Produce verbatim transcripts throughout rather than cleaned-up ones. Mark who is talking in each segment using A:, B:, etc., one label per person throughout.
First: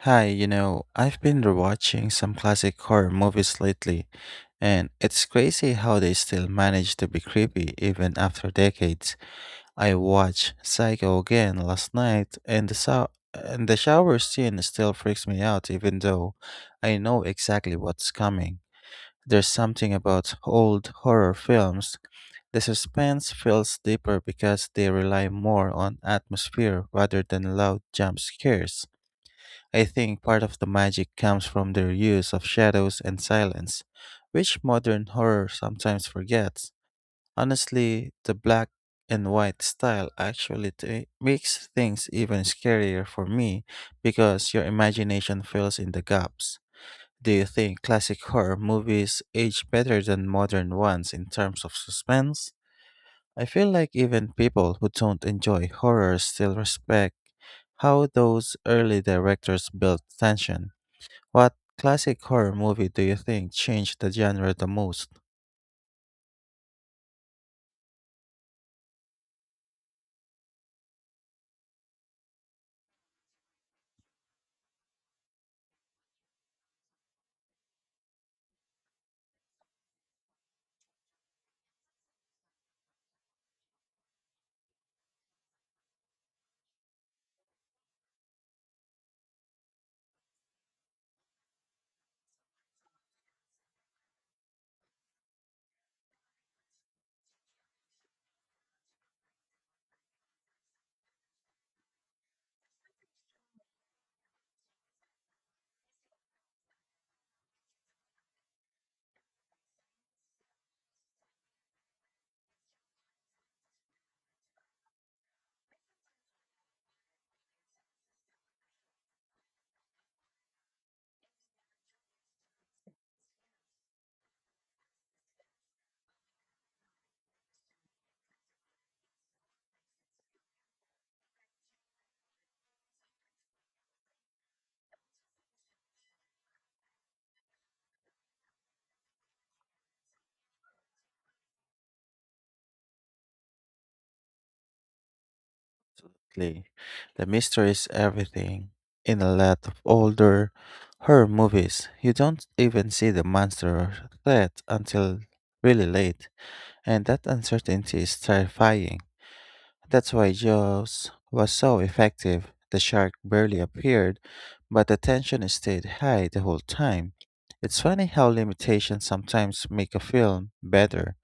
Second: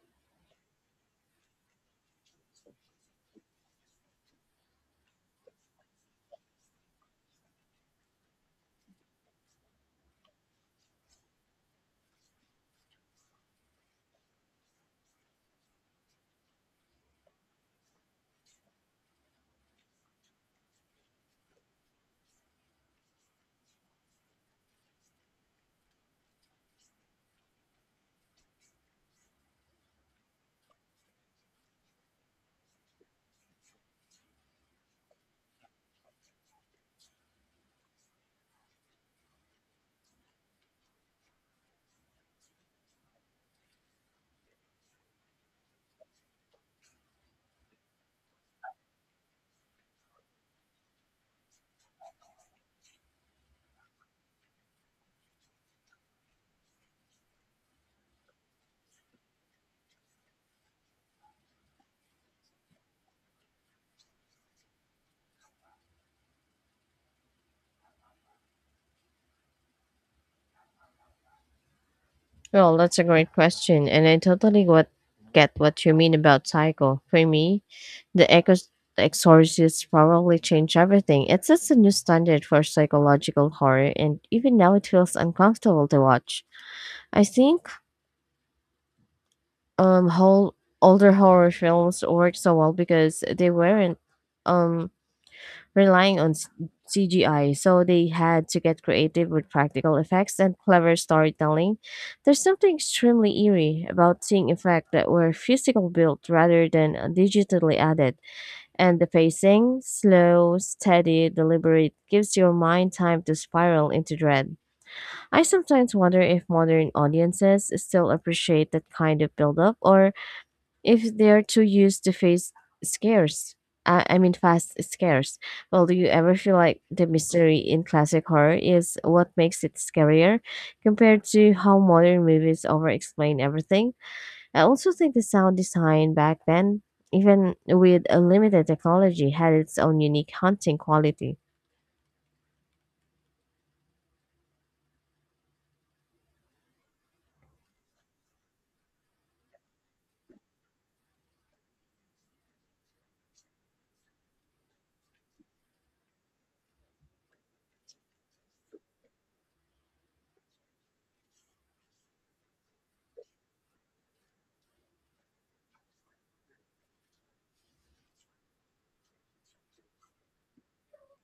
A: Hi, you know, I've been rewatching some classic horror movies lately, and it's crazy how they still manage to be creepy even after decades. I watched Psycho again last night, and the so- and the shower scene still freaks me out even though I know exactly what's coming. There's something about old horror films. The suspense feels deeper because they rely more on atmosphere rather than loud jump scares. I think part of the magic comes from their use of shadows and silence, which modern horror sometimes forgets. Honestly, the black and white style actually t- makes things even scarier for me because your imagination fills in the gaps. Do you think classic horror movies age better than modern ones in terms of suspense? I feel like even people who don't enjoy horror still respect how those early directors built tension. What classic horror movie do you think changed the genre the most?
B: Well, that's a great question, and I totally what get what you mean about Psycho. For me, the Echoes the Exorcist probably changed everything. It sets a new standard for psychological horror, and even now it feels uncomfortable to watch. I think um whole older horror films work so well because they weren't um relying on s- C G I, so they had to get creative with practical effects and clever storytelling. There's something extremely eerie about seeing effects that were physical built rather than uh, digitally added, and the pacing, slow, steady, deliberate, gives your mind time to spiral into dread. I sometimes wonder if modern audiences still appreciate that kind of buildup or if they're too used to face scares. I, I mean, fast scares. Well, do you ever feel like the mystery in classic horror is what makes it scarier compared to how modern movies over-explain everything? I also think the sound design back then, even with a limited technology, had its own unique haunting quality.
A: Lee? The mystery is everything. In a lot of older horror movies, you don't even see the monster or threat until really late, and that uncertainty is terrifying. That's why Jaws was so effective. The shark barely appeared, but the tension stayed high the whole time. It's funny how limitations sometimes make a film better,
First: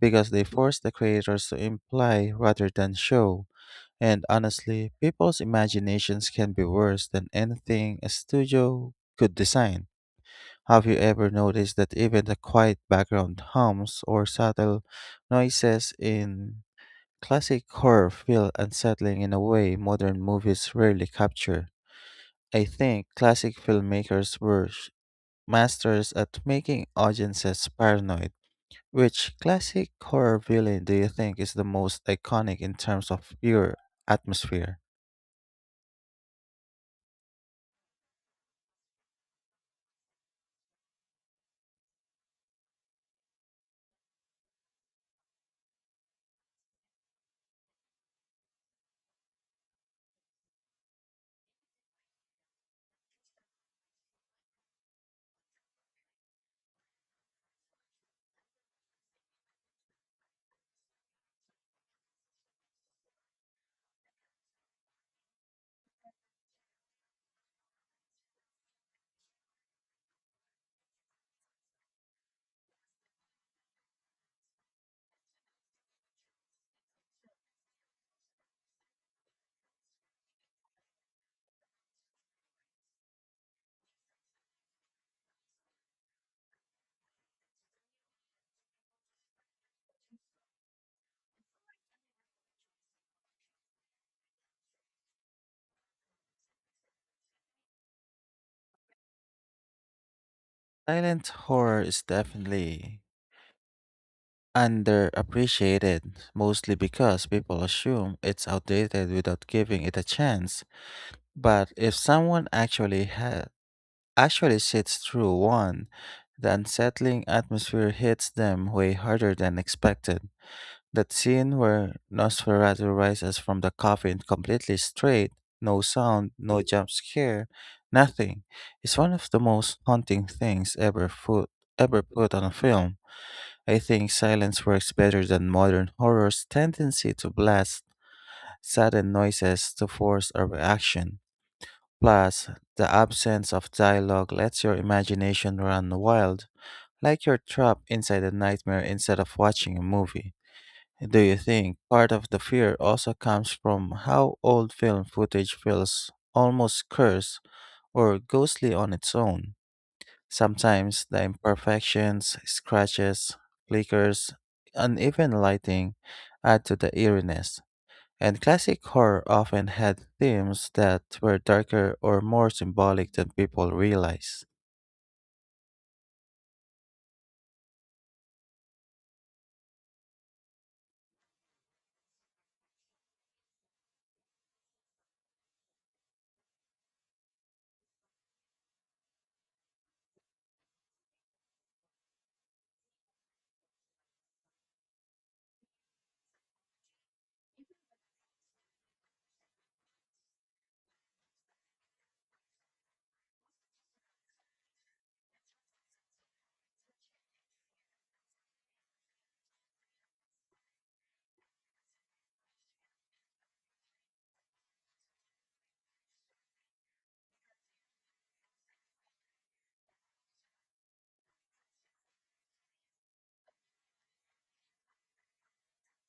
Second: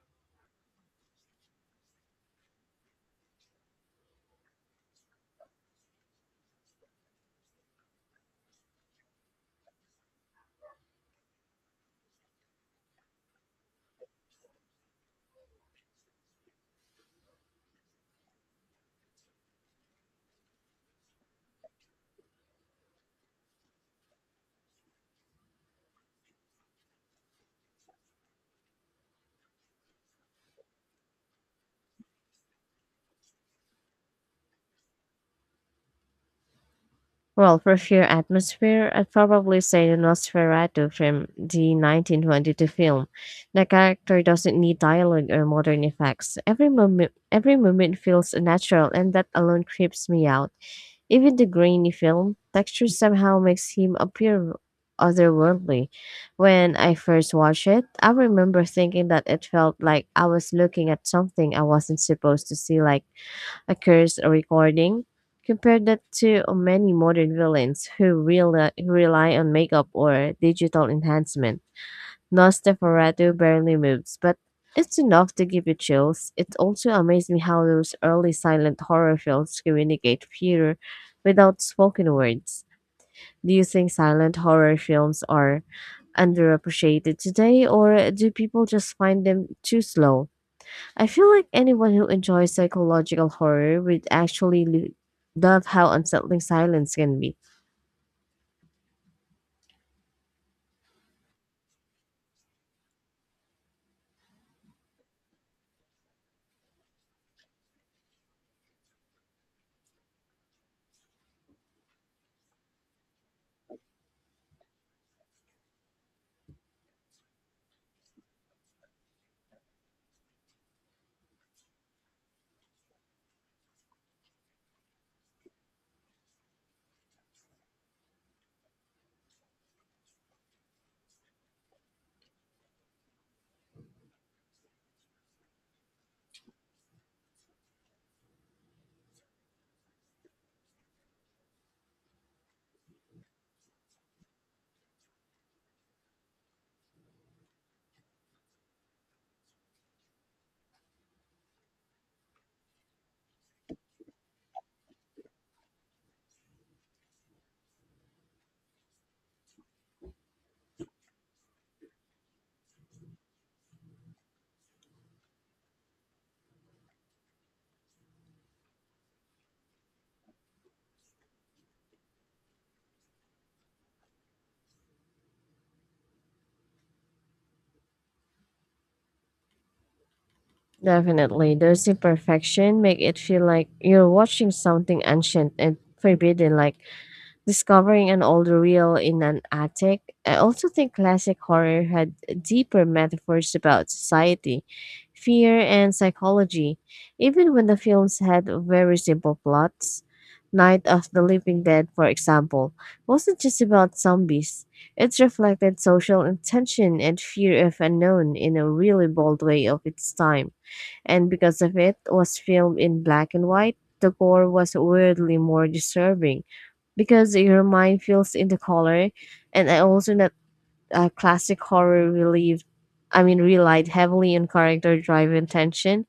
A: because they force the creators to imply rather than show. And honestly, people's imaginations can be worse than anything a studio could design. Have you ever noticed that even the quiet background hums or subtle noises in classic horror feel unsettling in a way modern movies rarely capture? I think classic filmmakers were sh- masters at making audiences paranoid. Which classic horror villain do you think is the most iconic in terms of pure atmosphere?
B: Well, for sheer atmosphere, I'd probably say the Nosferatu from the nineteen twenty-two film. The character doesn't need dialogue or modern effects. Every moment, every moment feels natural, and that alone creeps me out. Even the grainy film texture somehow makes him appear otherworldly. When I first watched it, I remember thinking that it felt like I was looking at something I wasn't supposed to see, like a curse, a recording. Compare that to many modern villains who, rely who rely on makeup or digital enhancement. Nosferatu barely moves, but it's enough to give you chills. It also amazed me how those early silent horror films communicate fear without spoken words. Do you think silent horror films are underappreciated today, or do people just find them too slow? I feel like anyone who enjoys psychological horror would actually lo- love how unsettling silence can be.
A: Silent horror is definitely underappreciated, mostly because people assume it's outdated without giving it a chance. But if someone actually ha- actually sits through one, the unsettling atmosphere hits them way harder than expected. That scene where Nosferatu rises from the coffin completely straight, no sound, no jump scare, nothing, is one of the most haunting things ever put, ever put on a film. I think silence works better than modern horror's tendency to blast sudden noises to force a reaction. Plus, the absence of dialogue lets your imagination run wild, like you're trapped inside a nightmare instead of watching a movie. Do you think part of the fear also comes from how old film footage feels almost cursed or ghostly on its own? Sometimes the imperfections, scratches, flickers, uneven lighting add to the eeriness. And classic horror often had themes that were darker or more symbolic than people realize.
B: Definitely, those imperfection make it feel like you're watching something ancient and forbidden, like discovering an old reel in an attic. I also think classic horror had deeper metaphors about society, fear, and psychology, even when the films had very simple plots. Night of the Living Dead, for example, wasn't just about zombies. It reflected social tension and fear of unknown in a really bold way of its time, and because of it was filmed in black and white, the gore was weirdly more disturbing because your mind feels in the color, and I also that uh, classic horror relieved I mean relied heavily on character driven tension.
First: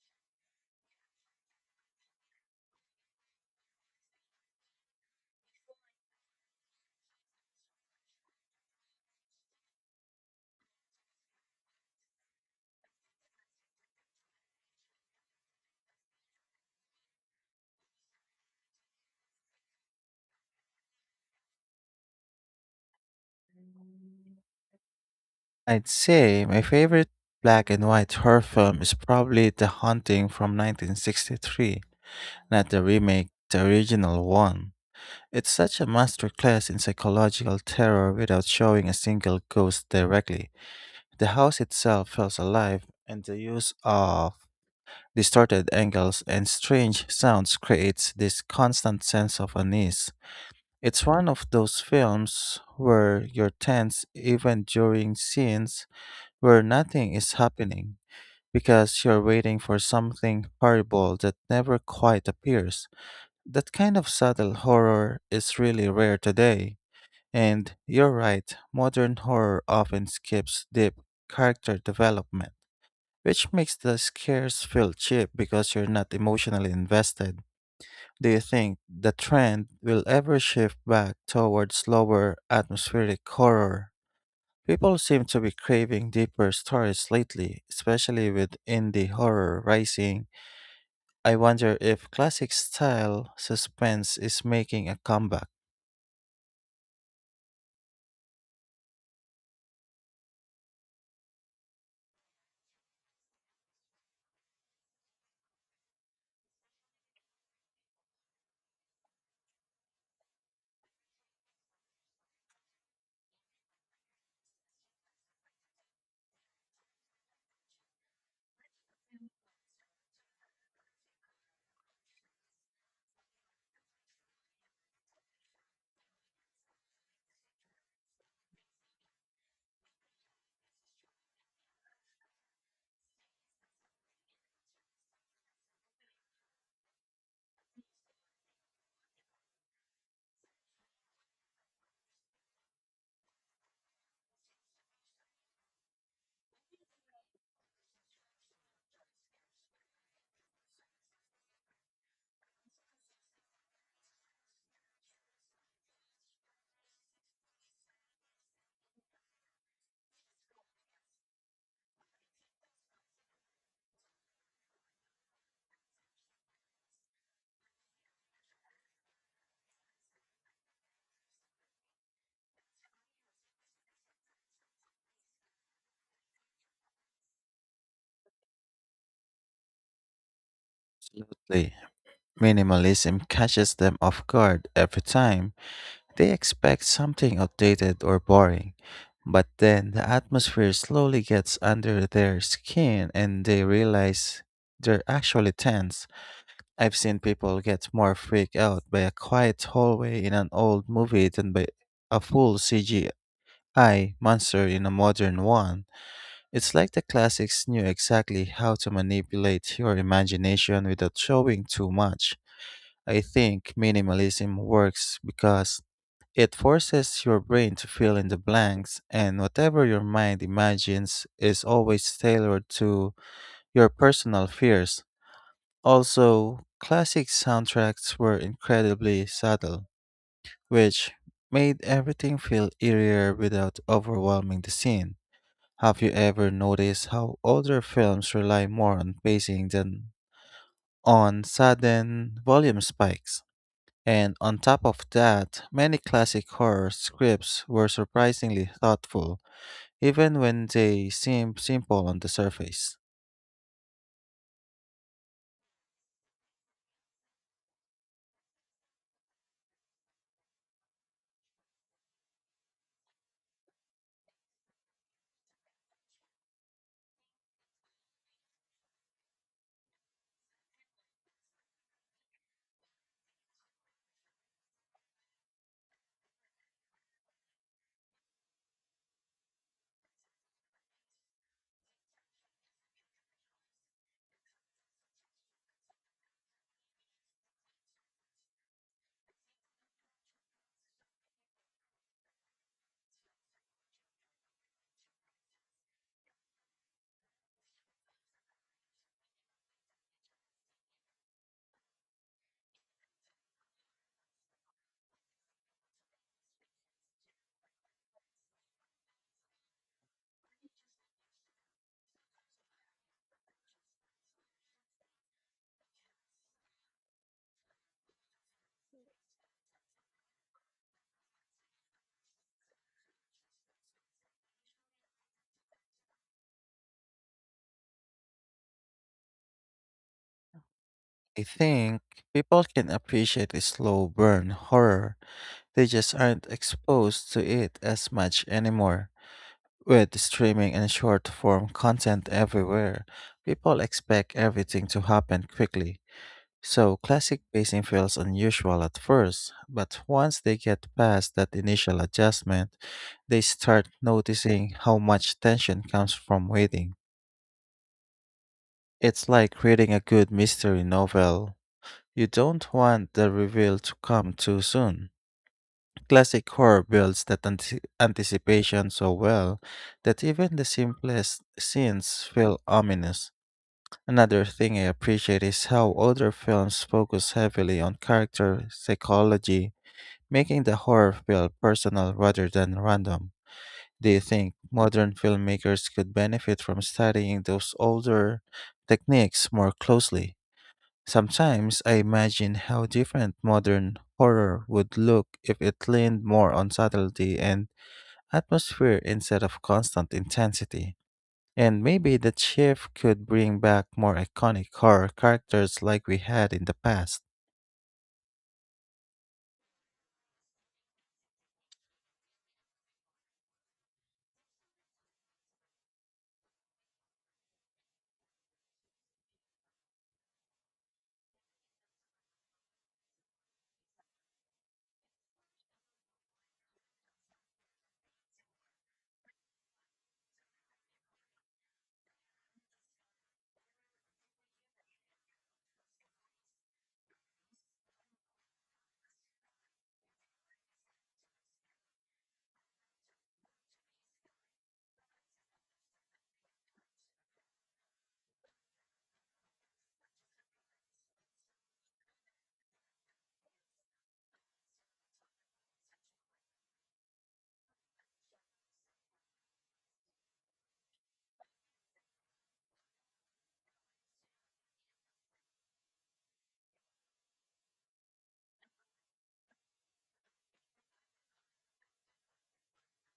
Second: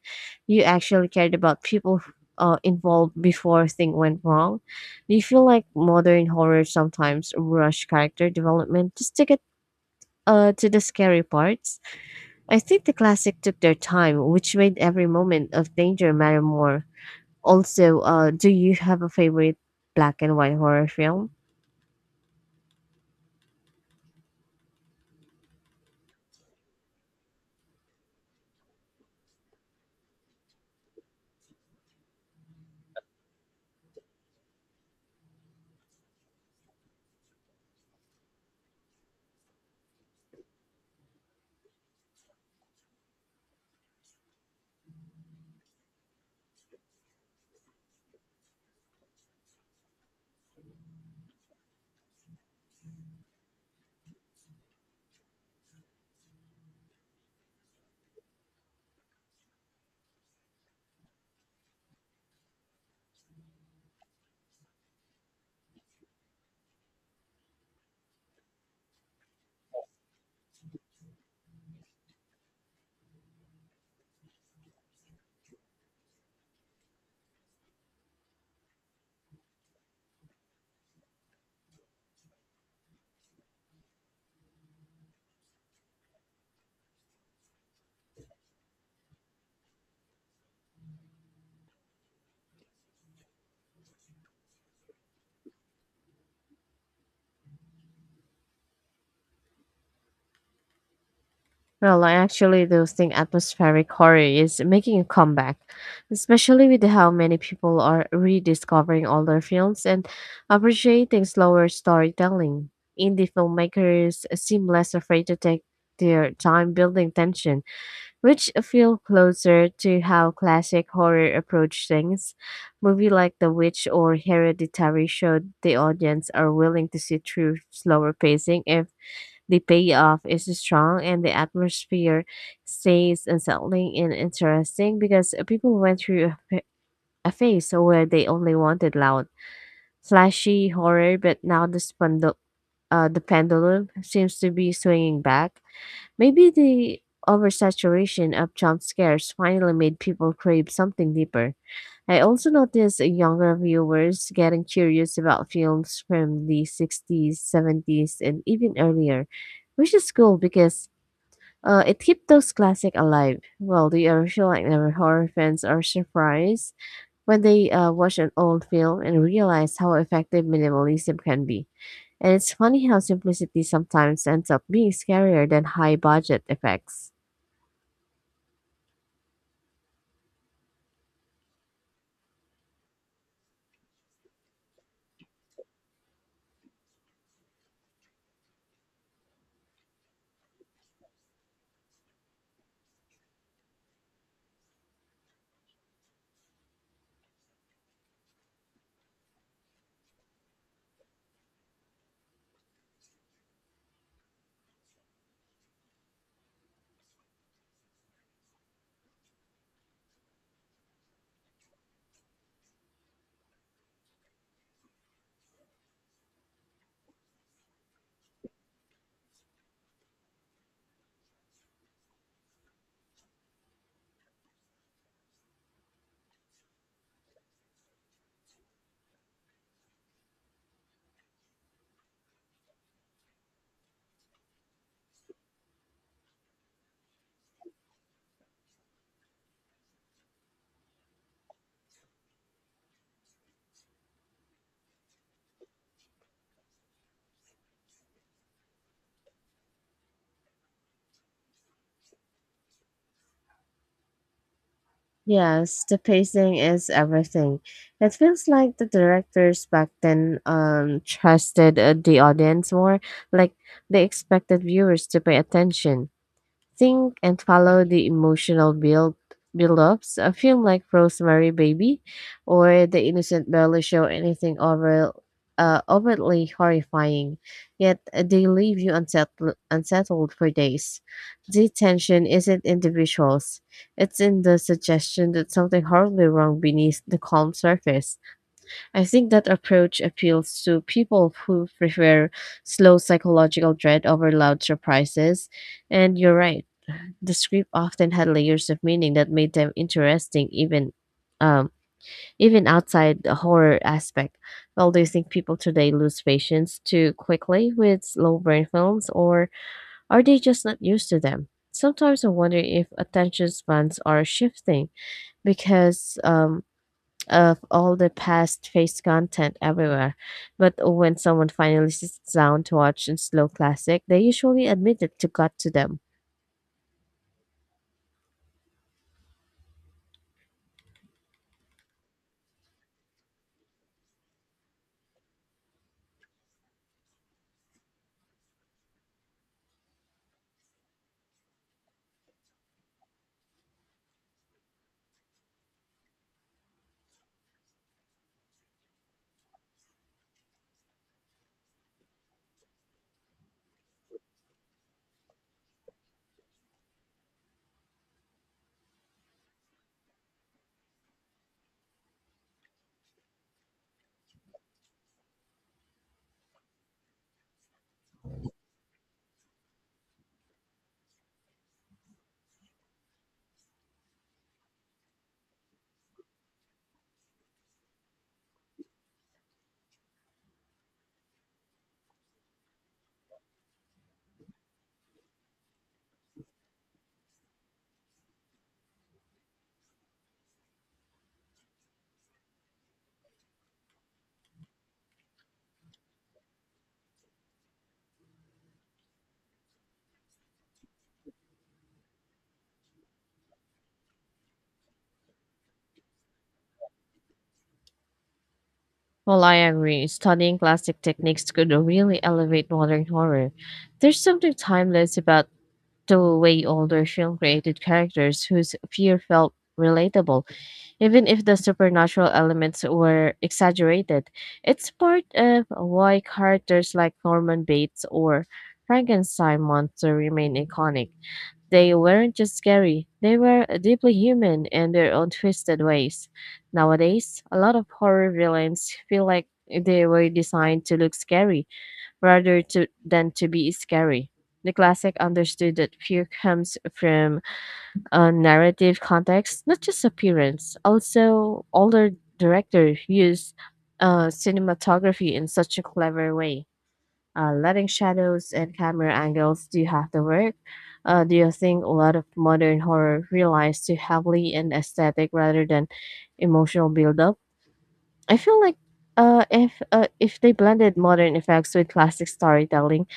B: You actually cared about people uh, involved before things went wrong. Do you feel like modern horror sometimes rush character development just to get uh, to the scary parts? I think the classic took their time, which made every moment of danger matter more. Also, uh, do you have a favorite black and white horror film?
A: I'd say my favorite black and white horror film is probably The Haunting from nineteen sixty-three. Not the remake, the original one. It's such a masterclass in psychological terror without showing a single ghost directly. The house itself feels alive, and the use of distorted angles and strange sounds creates this constant sense of unease. It's one of those films where you're tense even during scenes where nothing is happening because you're waiting for something horrible that never quite appears. That kind of subtle horror is really rare today. And you're right, modern horror often skips deep character development, which makes the scares feel cheap because you're not emotionally invested. Do you think the trend will ever shift back towards slower atmospheric horror? People seem to be craving deeper stories lately, especially with indie horror rising. I wonder if classic style suspense is making a comeback.
B: Well, I actually do think atmospheric horror is making a comeback, especially with how many people are rediscovering older films and appreciating slower storytelling. Indie filmmakers seem less afraid to take their time building tension, which feel closer to how classic horror approach things. Movie like The Witch or Hereditary showed the audience are willing to sit through slower pacing if the payoff is strong and the atmosphere stays unsettling and interesting because people went through a, fa- a phase where they only wanted loud, flashy horror, but now the, spandul- uh, the pendulum seems to be swinging back. Maybe the oversaturation of jump scares finally made people crave something deeper. I also noticed younger viewers getting curious about films from the sixties, seventies, and even earlier, which is cool because uh, it keeps those classics alive. Well, the original like never horror fans are surprised when they uh, watch an old film and realize how effective minimalism can be. And it's funny how simplicity sometimes ends up being scarier than high budget effects.
A: Absolutely. Minimalism catches them off guard every time. They expect something outdated or boring, but then the atmosphere slowly gets under their skin and they realize they're actually tense. I've seen people get more freaked out by a quiet hallway in an old movie than by a full C G I monster in a modern one. It's like the classics knew exactly how to manipulate your imagination without showing too much. I think minimalism works because it forces your brain to fill in the blanks, and whatever your mind imagines is always tailored to your personal fears. Also, classic soundtracks were incredibly subtle, which made everything feel eerier without overwhelming the scene. Have you ever noticed how older films rely more on pacing than on sudden volume spikes? And on top of that, many classic horror scripts were surprisingly thoughtful, even when they seem simple on the surface.
B: Yes, the pacing is everything. It feels like the directors back then um trusted uh, the audience more, like they expected viewers to pay attention, think and follow the emotional build build-ups. A film like Rosemary Baby or The Innocent barely show anything over uh, overtly horrifying, yet they leave you unsettled, unsettled for days. The tension isn't in the visuals; it's in the suggestion that something horribly wrong beneath the calm surface. I think that approach appeals to people who prefer slow psychological dread over loud surprises. And you're right, the script often had layers of meaning that made them interesting even um, even outside the horror aspect. Well, do you think people today lose patience too quickly with slow burn films, or are they just not used to them? Sometimes I wonder if attention spans are shifting because um, of all the past face content everywhere. But when someone finally sits down to watch a slow classic, they usually admit it to got to them.
A: I think people can appreciate a slow burn horror, they just aren't exposed to it as much anymore. With streaming and short form content everywhere, people expect everything to happen quickly. So, classic pacing feels unusual at first, but once they get past that initial adjustment, they start noticing how much tension comes from waiting. It's like reading a good mystery novel. You don't want the reveal to come too soon. Classic horror builds that anti- anticipation so well that even the simplest scenes feel ominous. Another thing I appreciate is how older films focus heavily on character psychology, making the horror feel personal rather than random. Do you think modern filmmakers could benefit from studying those older techniques more closely? Sometimes I imagine how different modern horror would look if it leaned more on subtlety and atmosphere instead of constant intensity. And maybe the shift could bring back more iconic horror characters like we had in the past.
B: Well, I agree. Studying classic techniques could really elevate modern horror. There's something timeless about the way older film created characters whose fear felt relatable, even if the supernatural elements were exaggerated. It's part of why characters like Norman Bates or Frankenstein monster remain iconic. They weren't just scary, they were deeply human in their own twisted ways. Nowadays, a lot of horror villains feel like they were designed to look scary rather to, than to be scary. The classic understood that fear comes from a narrative context, not just appearance. Also, older directors use uh, cinematography in such a clever way, uh, letting shadows and camera angles do half the work. Uh, do you think a lot of modern horror relies too heavily on aesthetic rather than emotional build-up? I feel like uh, if uh, if they blended modern effects with classic storytelling,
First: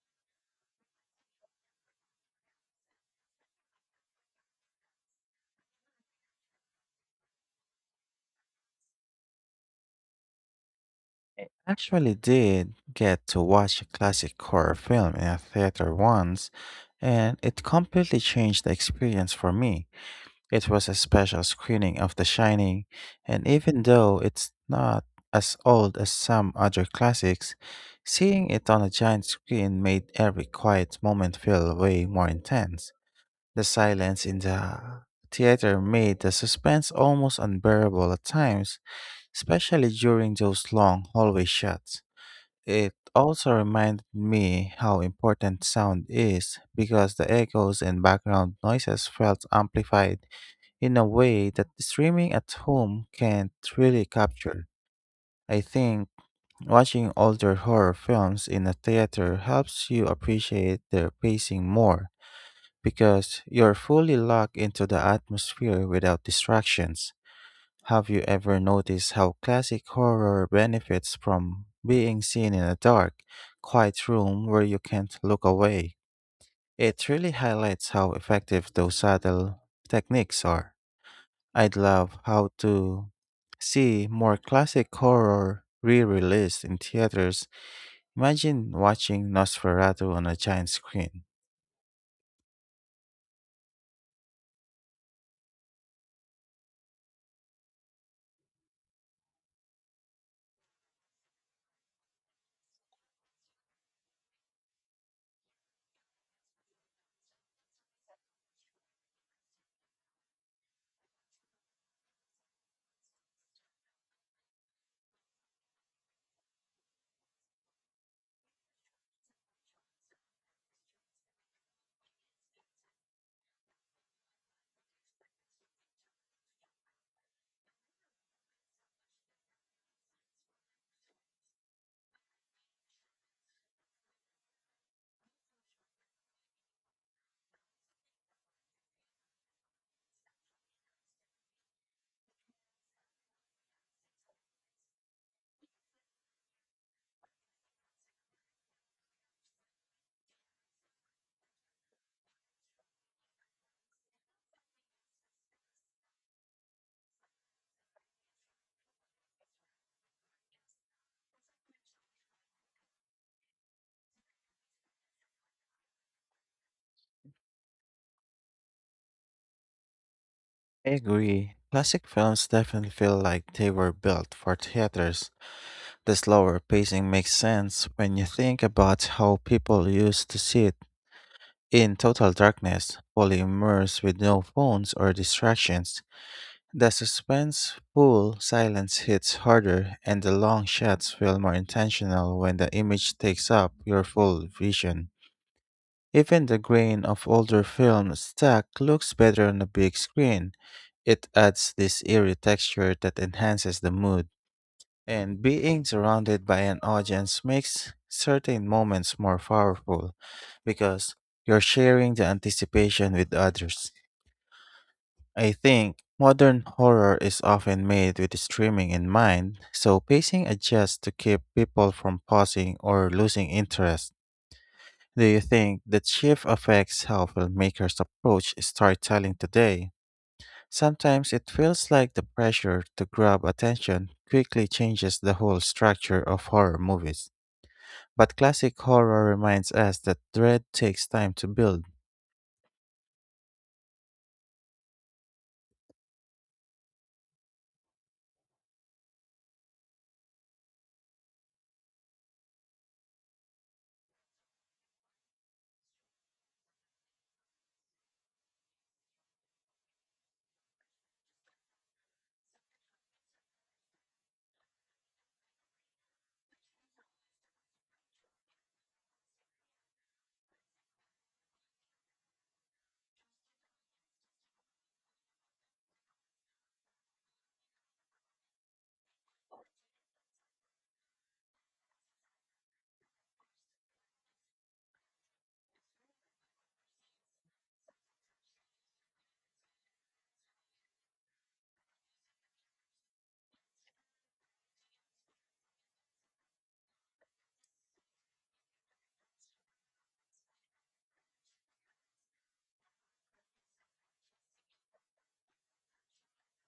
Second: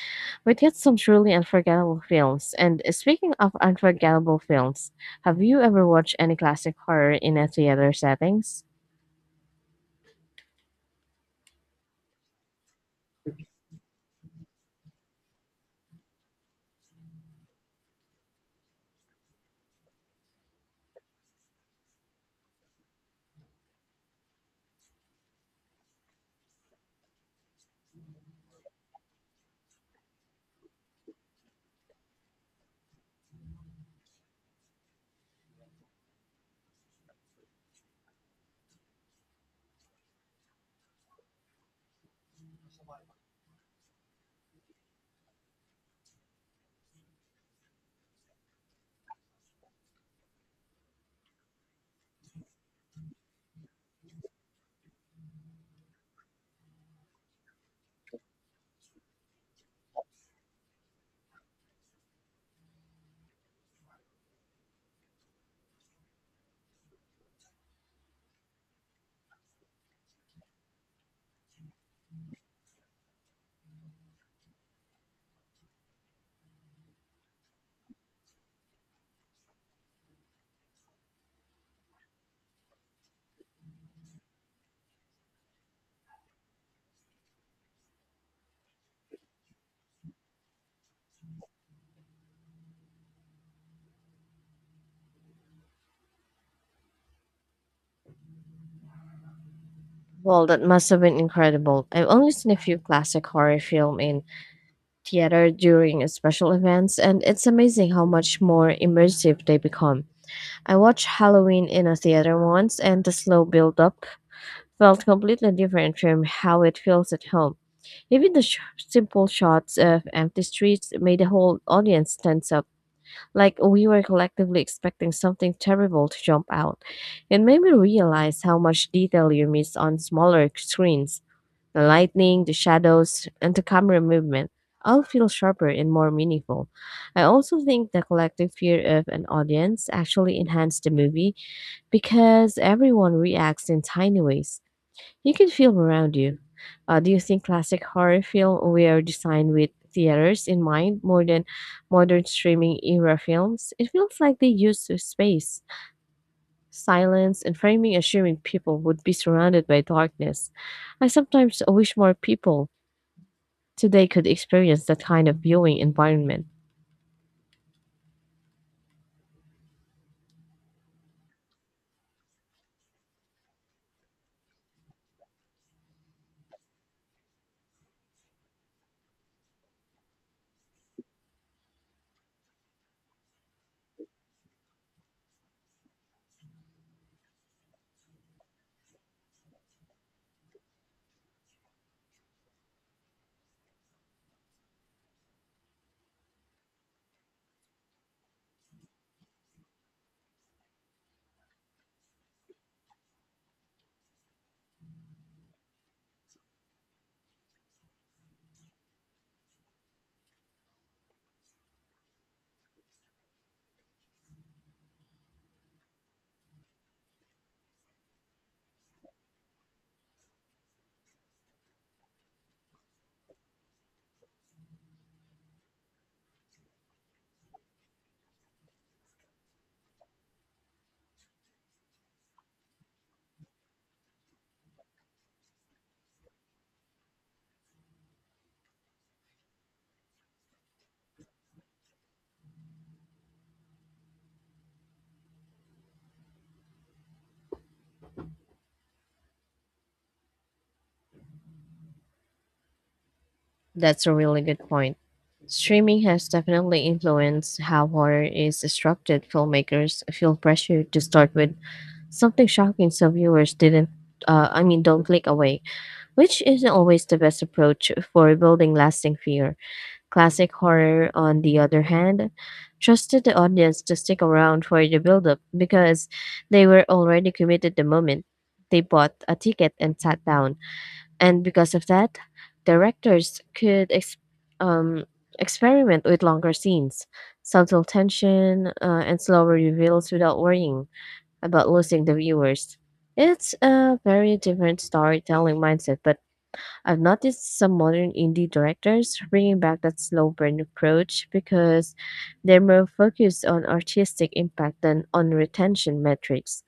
B: we'd get some truly unforgettable films. And speaking of unforgettable films, have you ever watched any classic horror in a theater settings?
A: Actually did get to watch a classic horror film in a theater once, and it completely changed the experience for me. It was a special screening of The Shining, and even though it's not as old as some other classics, seeing it on a giant screen made every quiet moment feel way more intense. The silence in the theater made the suspense almost unbearable at times, especially during those long hallway shots. It also reminded me how important sound is because the echoes and background noises felt amplified in a way that streaming at home can't really capture. I think watching older horror films in a theater helps you appreciate their pacing more because you're fully locked into the atmosphere without distractions. Have you ever noticed how classic horror benefits from being seen in a dark, quiet room where you can't look away? It really highlights how effective those subtle techniques are. I'd love how to see more classic horror re-released in theaters. Imagine watching Nosferatu on a giant screen.
B: Well, that must have been incredible. I've only seen a few classic horror film in theater during special events, and it's amazing how much more immersive they become. I watched Halloween in a theater once, and the slow build up felt completely different from how it feels at home. Even the sh- simple shots of empty streets made the whole audience tense up, like we were collectively expecting something terrible to jump out. It made me realize how much detail you miss on smaller screens. The lighting, the shadows, and the camera movement all feel sharper and more meaningful. I also think the collective fear of an audience actually enhanced the movie because everyone reacts in tiny ways. You can feel around you. Uh, do you think classic horror films were designed with theaters in mind more than modern streaming era films? It feels like they used the space, silence, and framing assuming people would be surrounded by darkness. I sometimes wish more people so they could experience that kind of viewing environment.
A: I agree. Classic films definitely feel like they were built for theaters. The slower pacing makes sense when you think about how people used to sit in total darkness, fully immersed with no phones or distractions. The suspenseful silence hits harder, and the long shots feel more intentional when the image takes up your full vision. Even the grain of older film stock looks better on a big screen. It adds this eerie texture that enhances the mood. And being surrounded by an audience makes certain moments more powerful because you're sharing the anticipation with others. I think modern horror is often made with streaming in mind, so pacing adjusts to keep people from pausing or losing interest. Do you think that shift affects how filmmakers approach storytelling today? Sometimes it feels like the pressure to grab attention quickly changes the whole structure of horror movies. But classic horror reminds us that dread takes time to build.
B: That's a really good point. Streaming has definitely influenced how horror is disrupted. Filmmakers feel pressured to start with something shocking so viewers didn't, uh, I mean, don't click away, which isn't always the best approach for building lasting fear. Classic horror, on the other hand, trusted the audience to stick around for the build up because they were already committed the moment. They bought a ticket and sat down. And because of that, directors could ex- um, experiment with longer scenes, subtle tension, uh, and slower reveals without worrying about losing the viewers. It's a very different storytelling mindset, but I've noticed some modern indie directors bringing back that slow burn approach because they're more focused on artistic impact than on retention metrics.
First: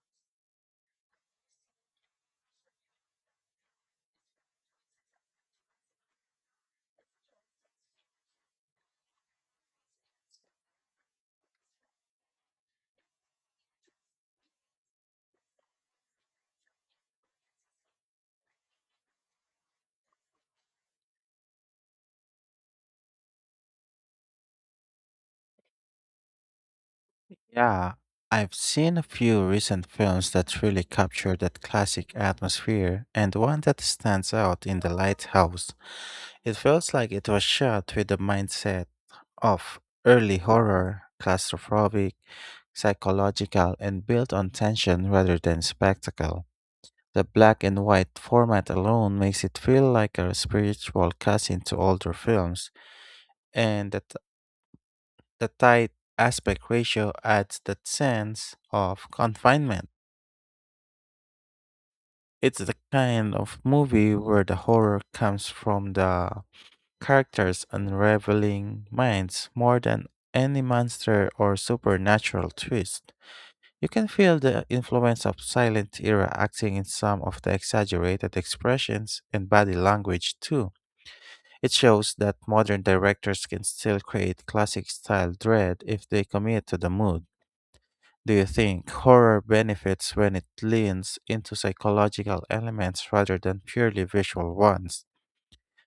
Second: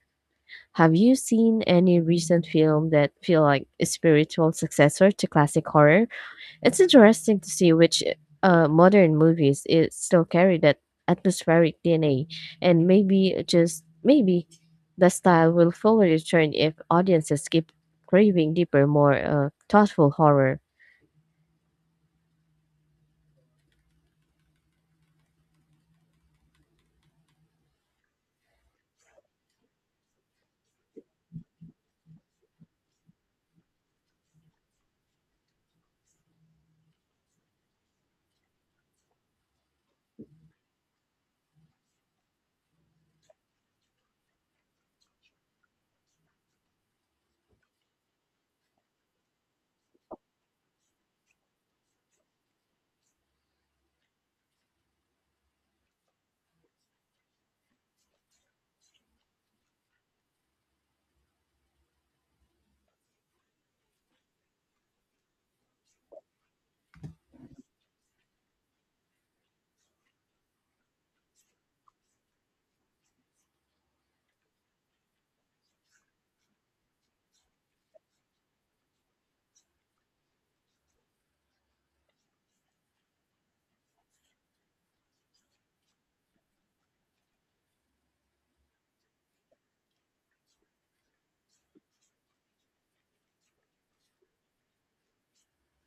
B: Have you seen any recent film that feel like a spiritual successor to classic horror? It's interesting to see which uh, modern movies it still carry that atmospheric D N A, and maybe just maybe the style will fully return if audiences keep craving deeper, more uh, thoughtful horror.
A: Yeah, I've seen a few recent films that really capture that classic atmosphere, and one that stands out in The Lighthouse. It feels like it was shot with the mindset of early horror, claustrophobic, psychological, and built on tension rather than spectacle. The black and white format alone makes it feel like a spiritual cousin to older films, and the The tight aspect ratio adds that sense of confinement. It's the kind of movie where the horror comes from the characters' unraveling minds more than any monster or supernatural twist. You can feel the influence of silent era acting in some of the exaggerated expressions and body language too. It shows that modern directors can still create classic style dread if they commit to the mood. Do you think horror benefits when it leans into psychological elements rather than purely visual ones?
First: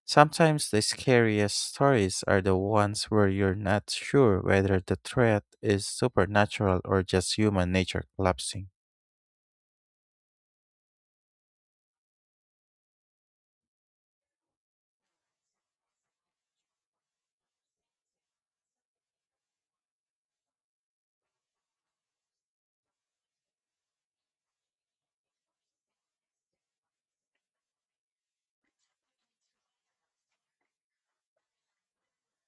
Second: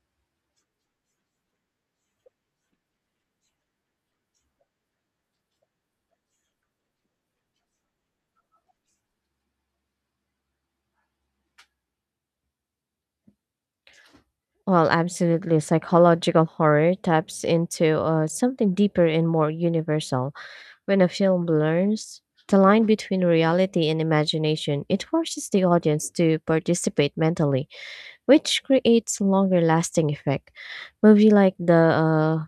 A: Sometimes the scariest stories are the ones where you're not sure whether the threat is supernatural or just human nature collapsing.
B: Well, absolutely, psychological horror taps into uh, something deeper and more universal. When a film blurs the line between reality and imagination, it forces the audience to participate mentally, which creates longer lasting effect. Movie like the uh,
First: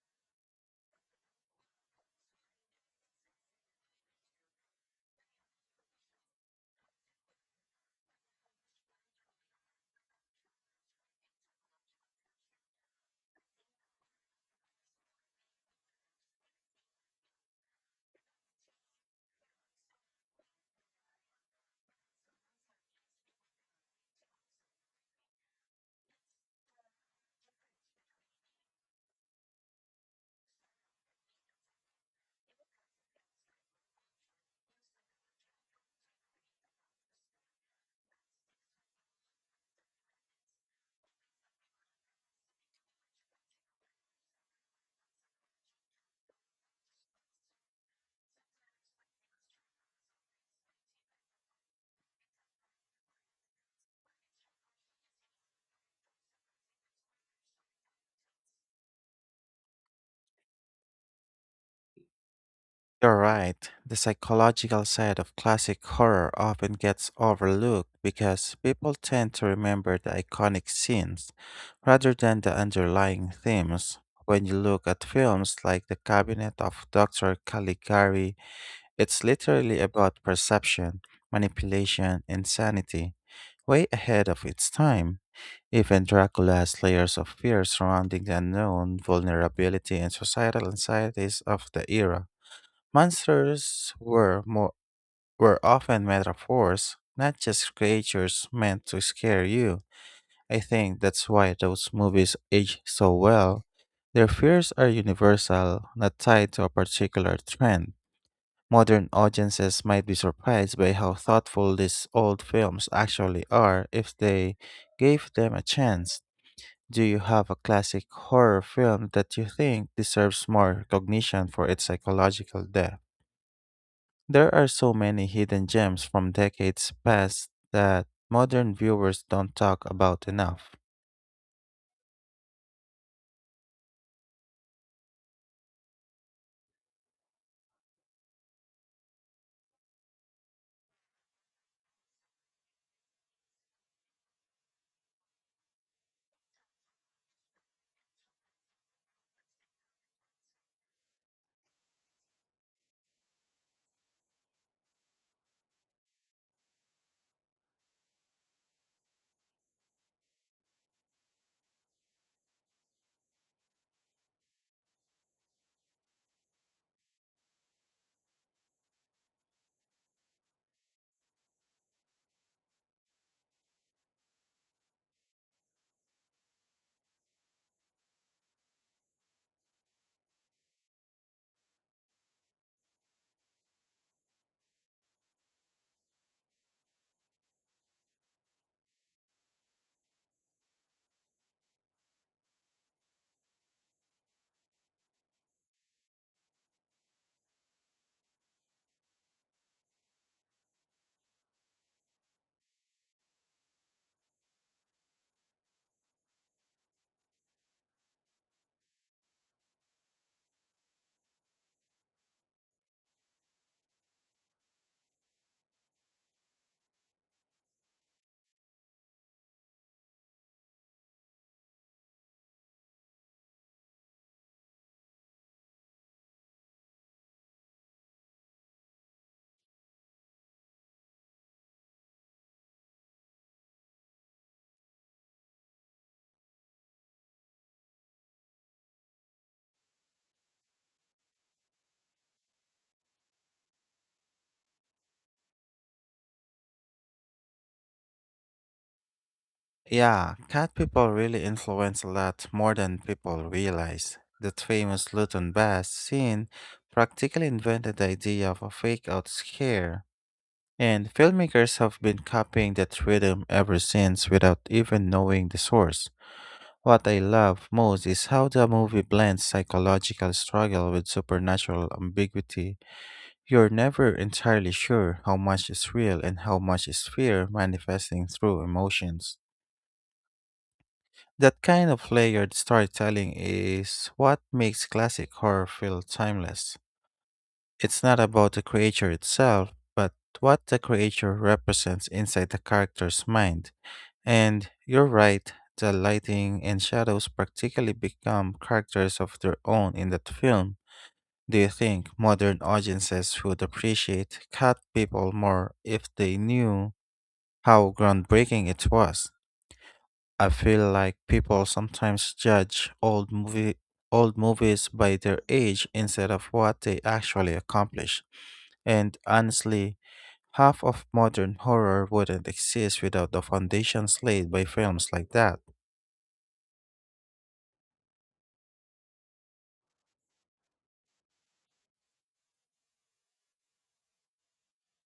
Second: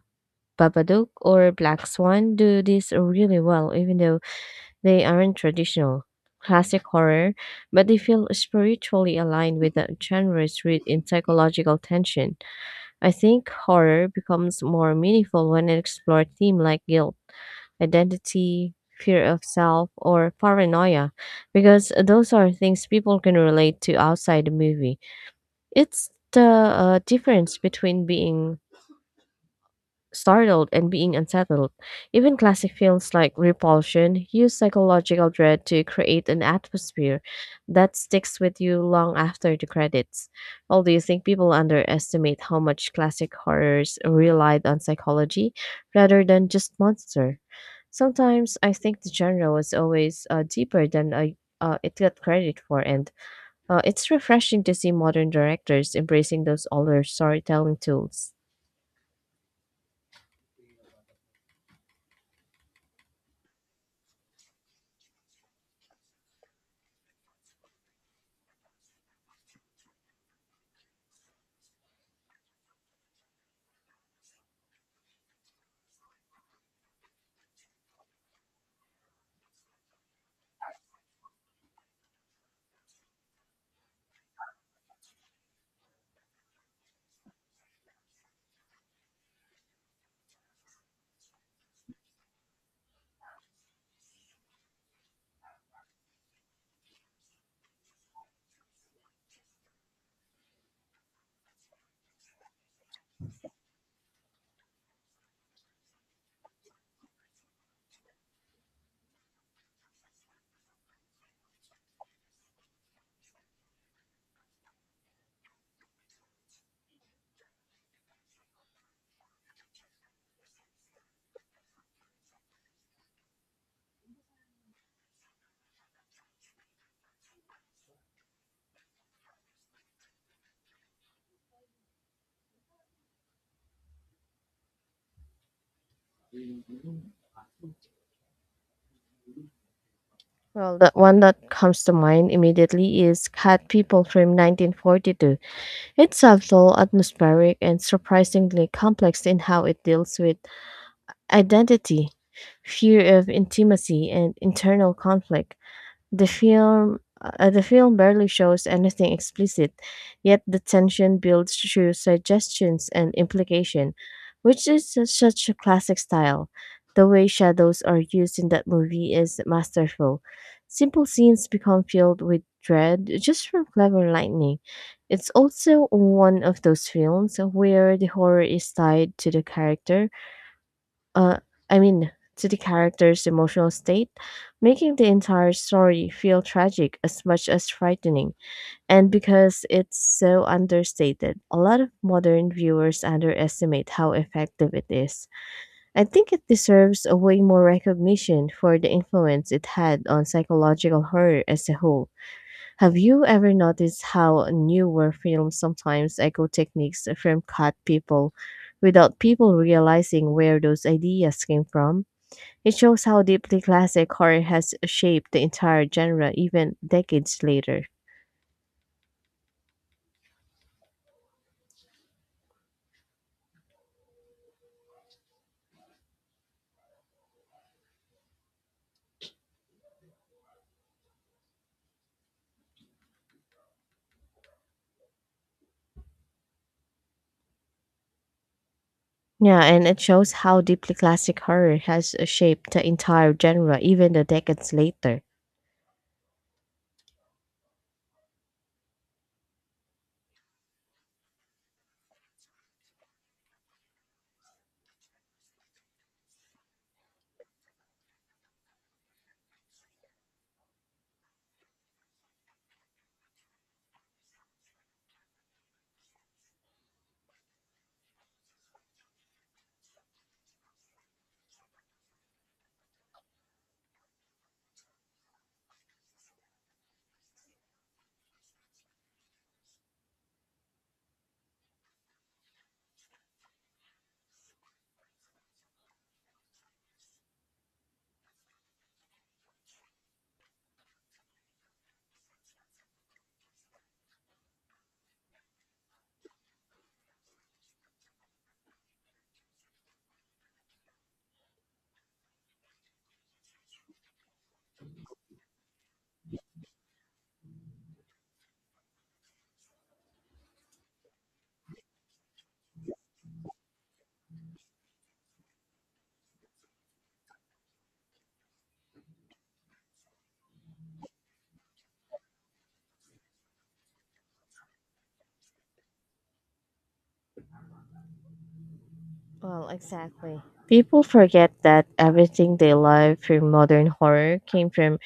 B: Babadook or Black Swan do this really well, even though they aren't traditional classic horror, but they feel spiritually aligned with the genre's root in psychological tension. I think horror becomes more meaningful when it explores themes like guilt, identity, fear of self, or paranoia, because those are things people can relate to outside the movie. It's the uh, difference between being startled and being unsettled. Even classic films like Repulsion use psychological dread to create an atmosphere that sticks with you long after the credits. Although you think people underestimate how much classic horrors relied on psychology rather than just monster. Sometimes I think the genre was always uh, deeper than I, uh, it got credit for, and uh, it's refreshing to see modern directors embracing those older storytelling tools.
A: You're right. The psychological side of classic horror often gets overlooked because people tend to remember the iconic scenes rather than the underlying themes. When you look at films like The Cabinet of doctor Caligari, it's literally about perception, manipulation, insanity, way ahead of its time. Even Dracula has layers of fear surrounding the unknown, vulnerability, and societal anxieties of the era. Monsters were more were often metaphors, not just creatures meant to scare you. I think that's why those movies age so well. Their fears are universal, not tied to a particular trend. Modern audiences might be surprised by how thoughtful these old films actually are if they gave them a chance. Do you have a classic horror film that you think deserves more recognition for its psychological depth? There are so many hidden gems from decades past that modern viewers don't talk about enough.
B: Well, the one that comes to mind immediately is Cat People from nineteen forty-two. It's subtle, atmospheric, and surprisingly complex in how it deals with identity, fear of intimacy, and internal conflict. The film uh, the film barely shows anything explicit, yet the tension builds through suggestions and implication, which is su- such a classic style. The way shadows are used in that movie is masterful. Simple scenes become filled with dread just from clever lightning. It's also one of those films where the horror is tied to the character uh, I mean, to the character's emotional state, making the entire story feel tragic as much as frightening. And because it's so understated, a lot of modern viewers underestimate how effective it is. I think it deserves a way more recognition for the influence it had on psychological horror as a whole. Have you ever noticed how newer films sometimes echo techniques from cut people without people realizing where those ideas came from? It shows how deeply classic horror has shaped the entire genre even decades later. Yeah, and it shows how deeply classic horror has shaped the entire genre even the decades later.
A: Yeah, Cat People really influence a lot more than people realize. That famous Luton Bass scene practically invented the idea of a fake out scare, and filmmakers have been copying that rhythm ever since without even knowing the source. What I love most is how the movie blends psychological struggle with supernatural ambiguity. You're never entirely sure how much is real and how much is fear manifesting through emotions. That kind of layered storytelling is what makes classic horror feel timeless. It's not about the creature itself, but what the creature represents inside the character's mind. And you're right, the lighting and shadows practically become characters of their own in that film. Do you think modern audiences would appreciate Cat People more if they knew how groundbreaking it was? I feel like people sometimes judge old movie old movies by their age instead of what they actually accomplish. And honestly, half of modern horror wouldn't exist without the foundations laid by films like that.
B: Well, exactly. People forget that everything they love from modern horror came from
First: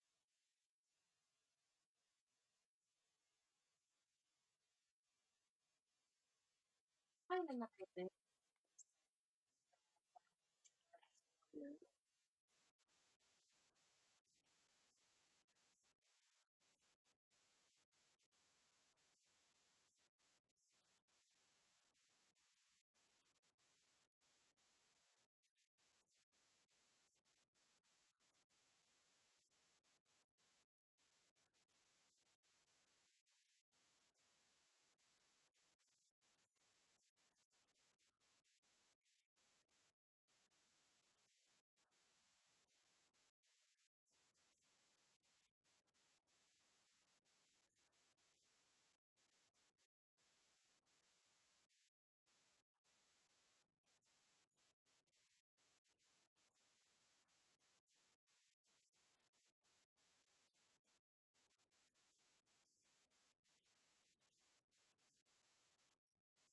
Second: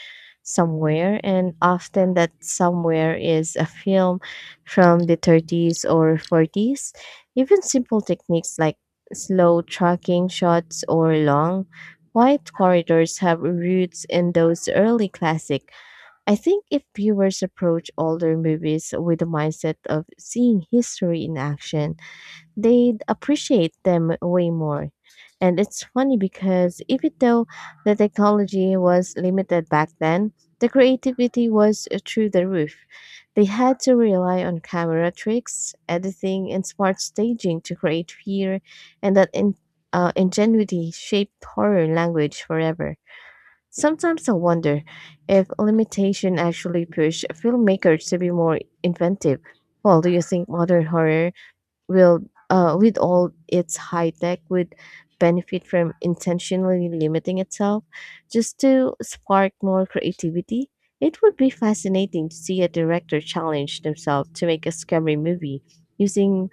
B: somewhere, and often that somewhere is a film from the thirties or forties. Even simple techniques like slow tracking shots or long, quiet corridors have roots in those early classics. I think if viewers approach older movies with the mindset of seeing history in action, they'd appreciate them way more. And it's funny because even though the technology was limited back then, the creativity was uh, through the roof. They had to rely on camera tricks, editing, and smart staging to create fear, and that in, uh, ingenuity shaped horror language forever. Sometimes I wonder if limitation actually pushed filmmakers to be more inventive. Well, do you think modern horror will uh, with all its high tech would benefit from intentionally limiting itself just to spark more creativity. It would be fascinating to see a director challenge themselves to make a scary movie using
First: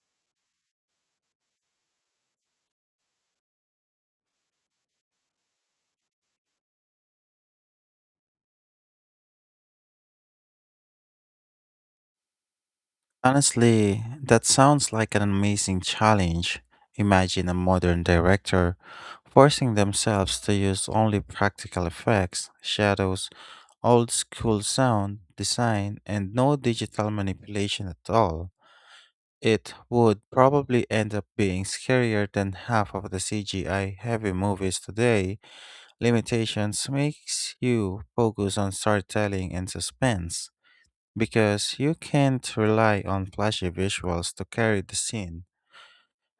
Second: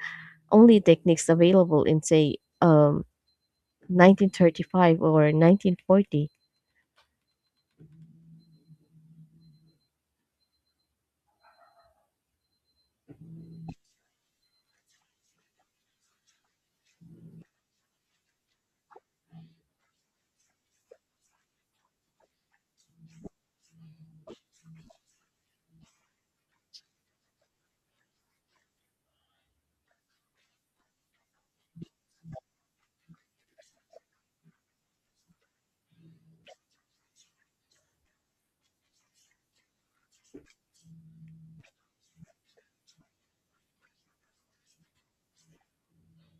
B: only techniques available in say um, nineteen thirty-five or nineteen forty.
A: Honestly, that sounds like an amazing challenge. Imagine a modern director forcing themselves to use only practical effects, shadows, old school sound design, and no digital manipulation at all. It would probably end up being scarier than half of the C G I heavy movies today. Limitations makes you focus on storytelling and suspense because you can't rely on flashy visuals to carry the scene.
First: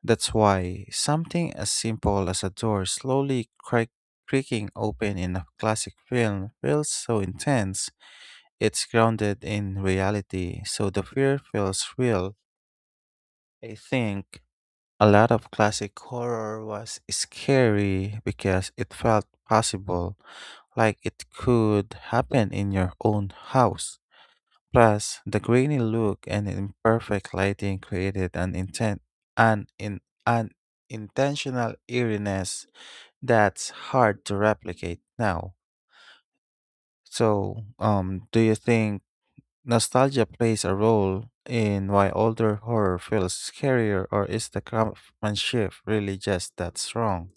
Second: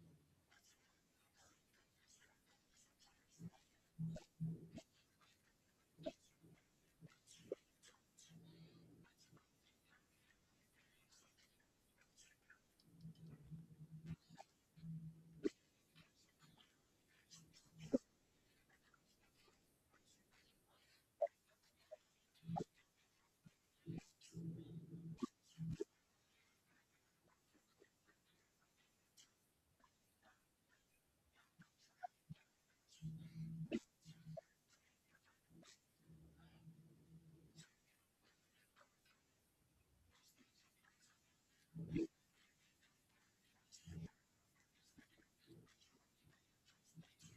A: That's why something as simple as a door slowly crack- creaking open in a classic film feels so intense. It's grounded in reality, so the fear feels real. I think a lot of classic horror was scary because it felt possible, like it could happen in your own house. Plus, the grainy look and imperfect lighting created an intent an in an intentional eeriness that's hard to replicate now. So, um, do you think nostalgia plays a role in why older horror feels scarier, or is the craftsmanship really just that strong?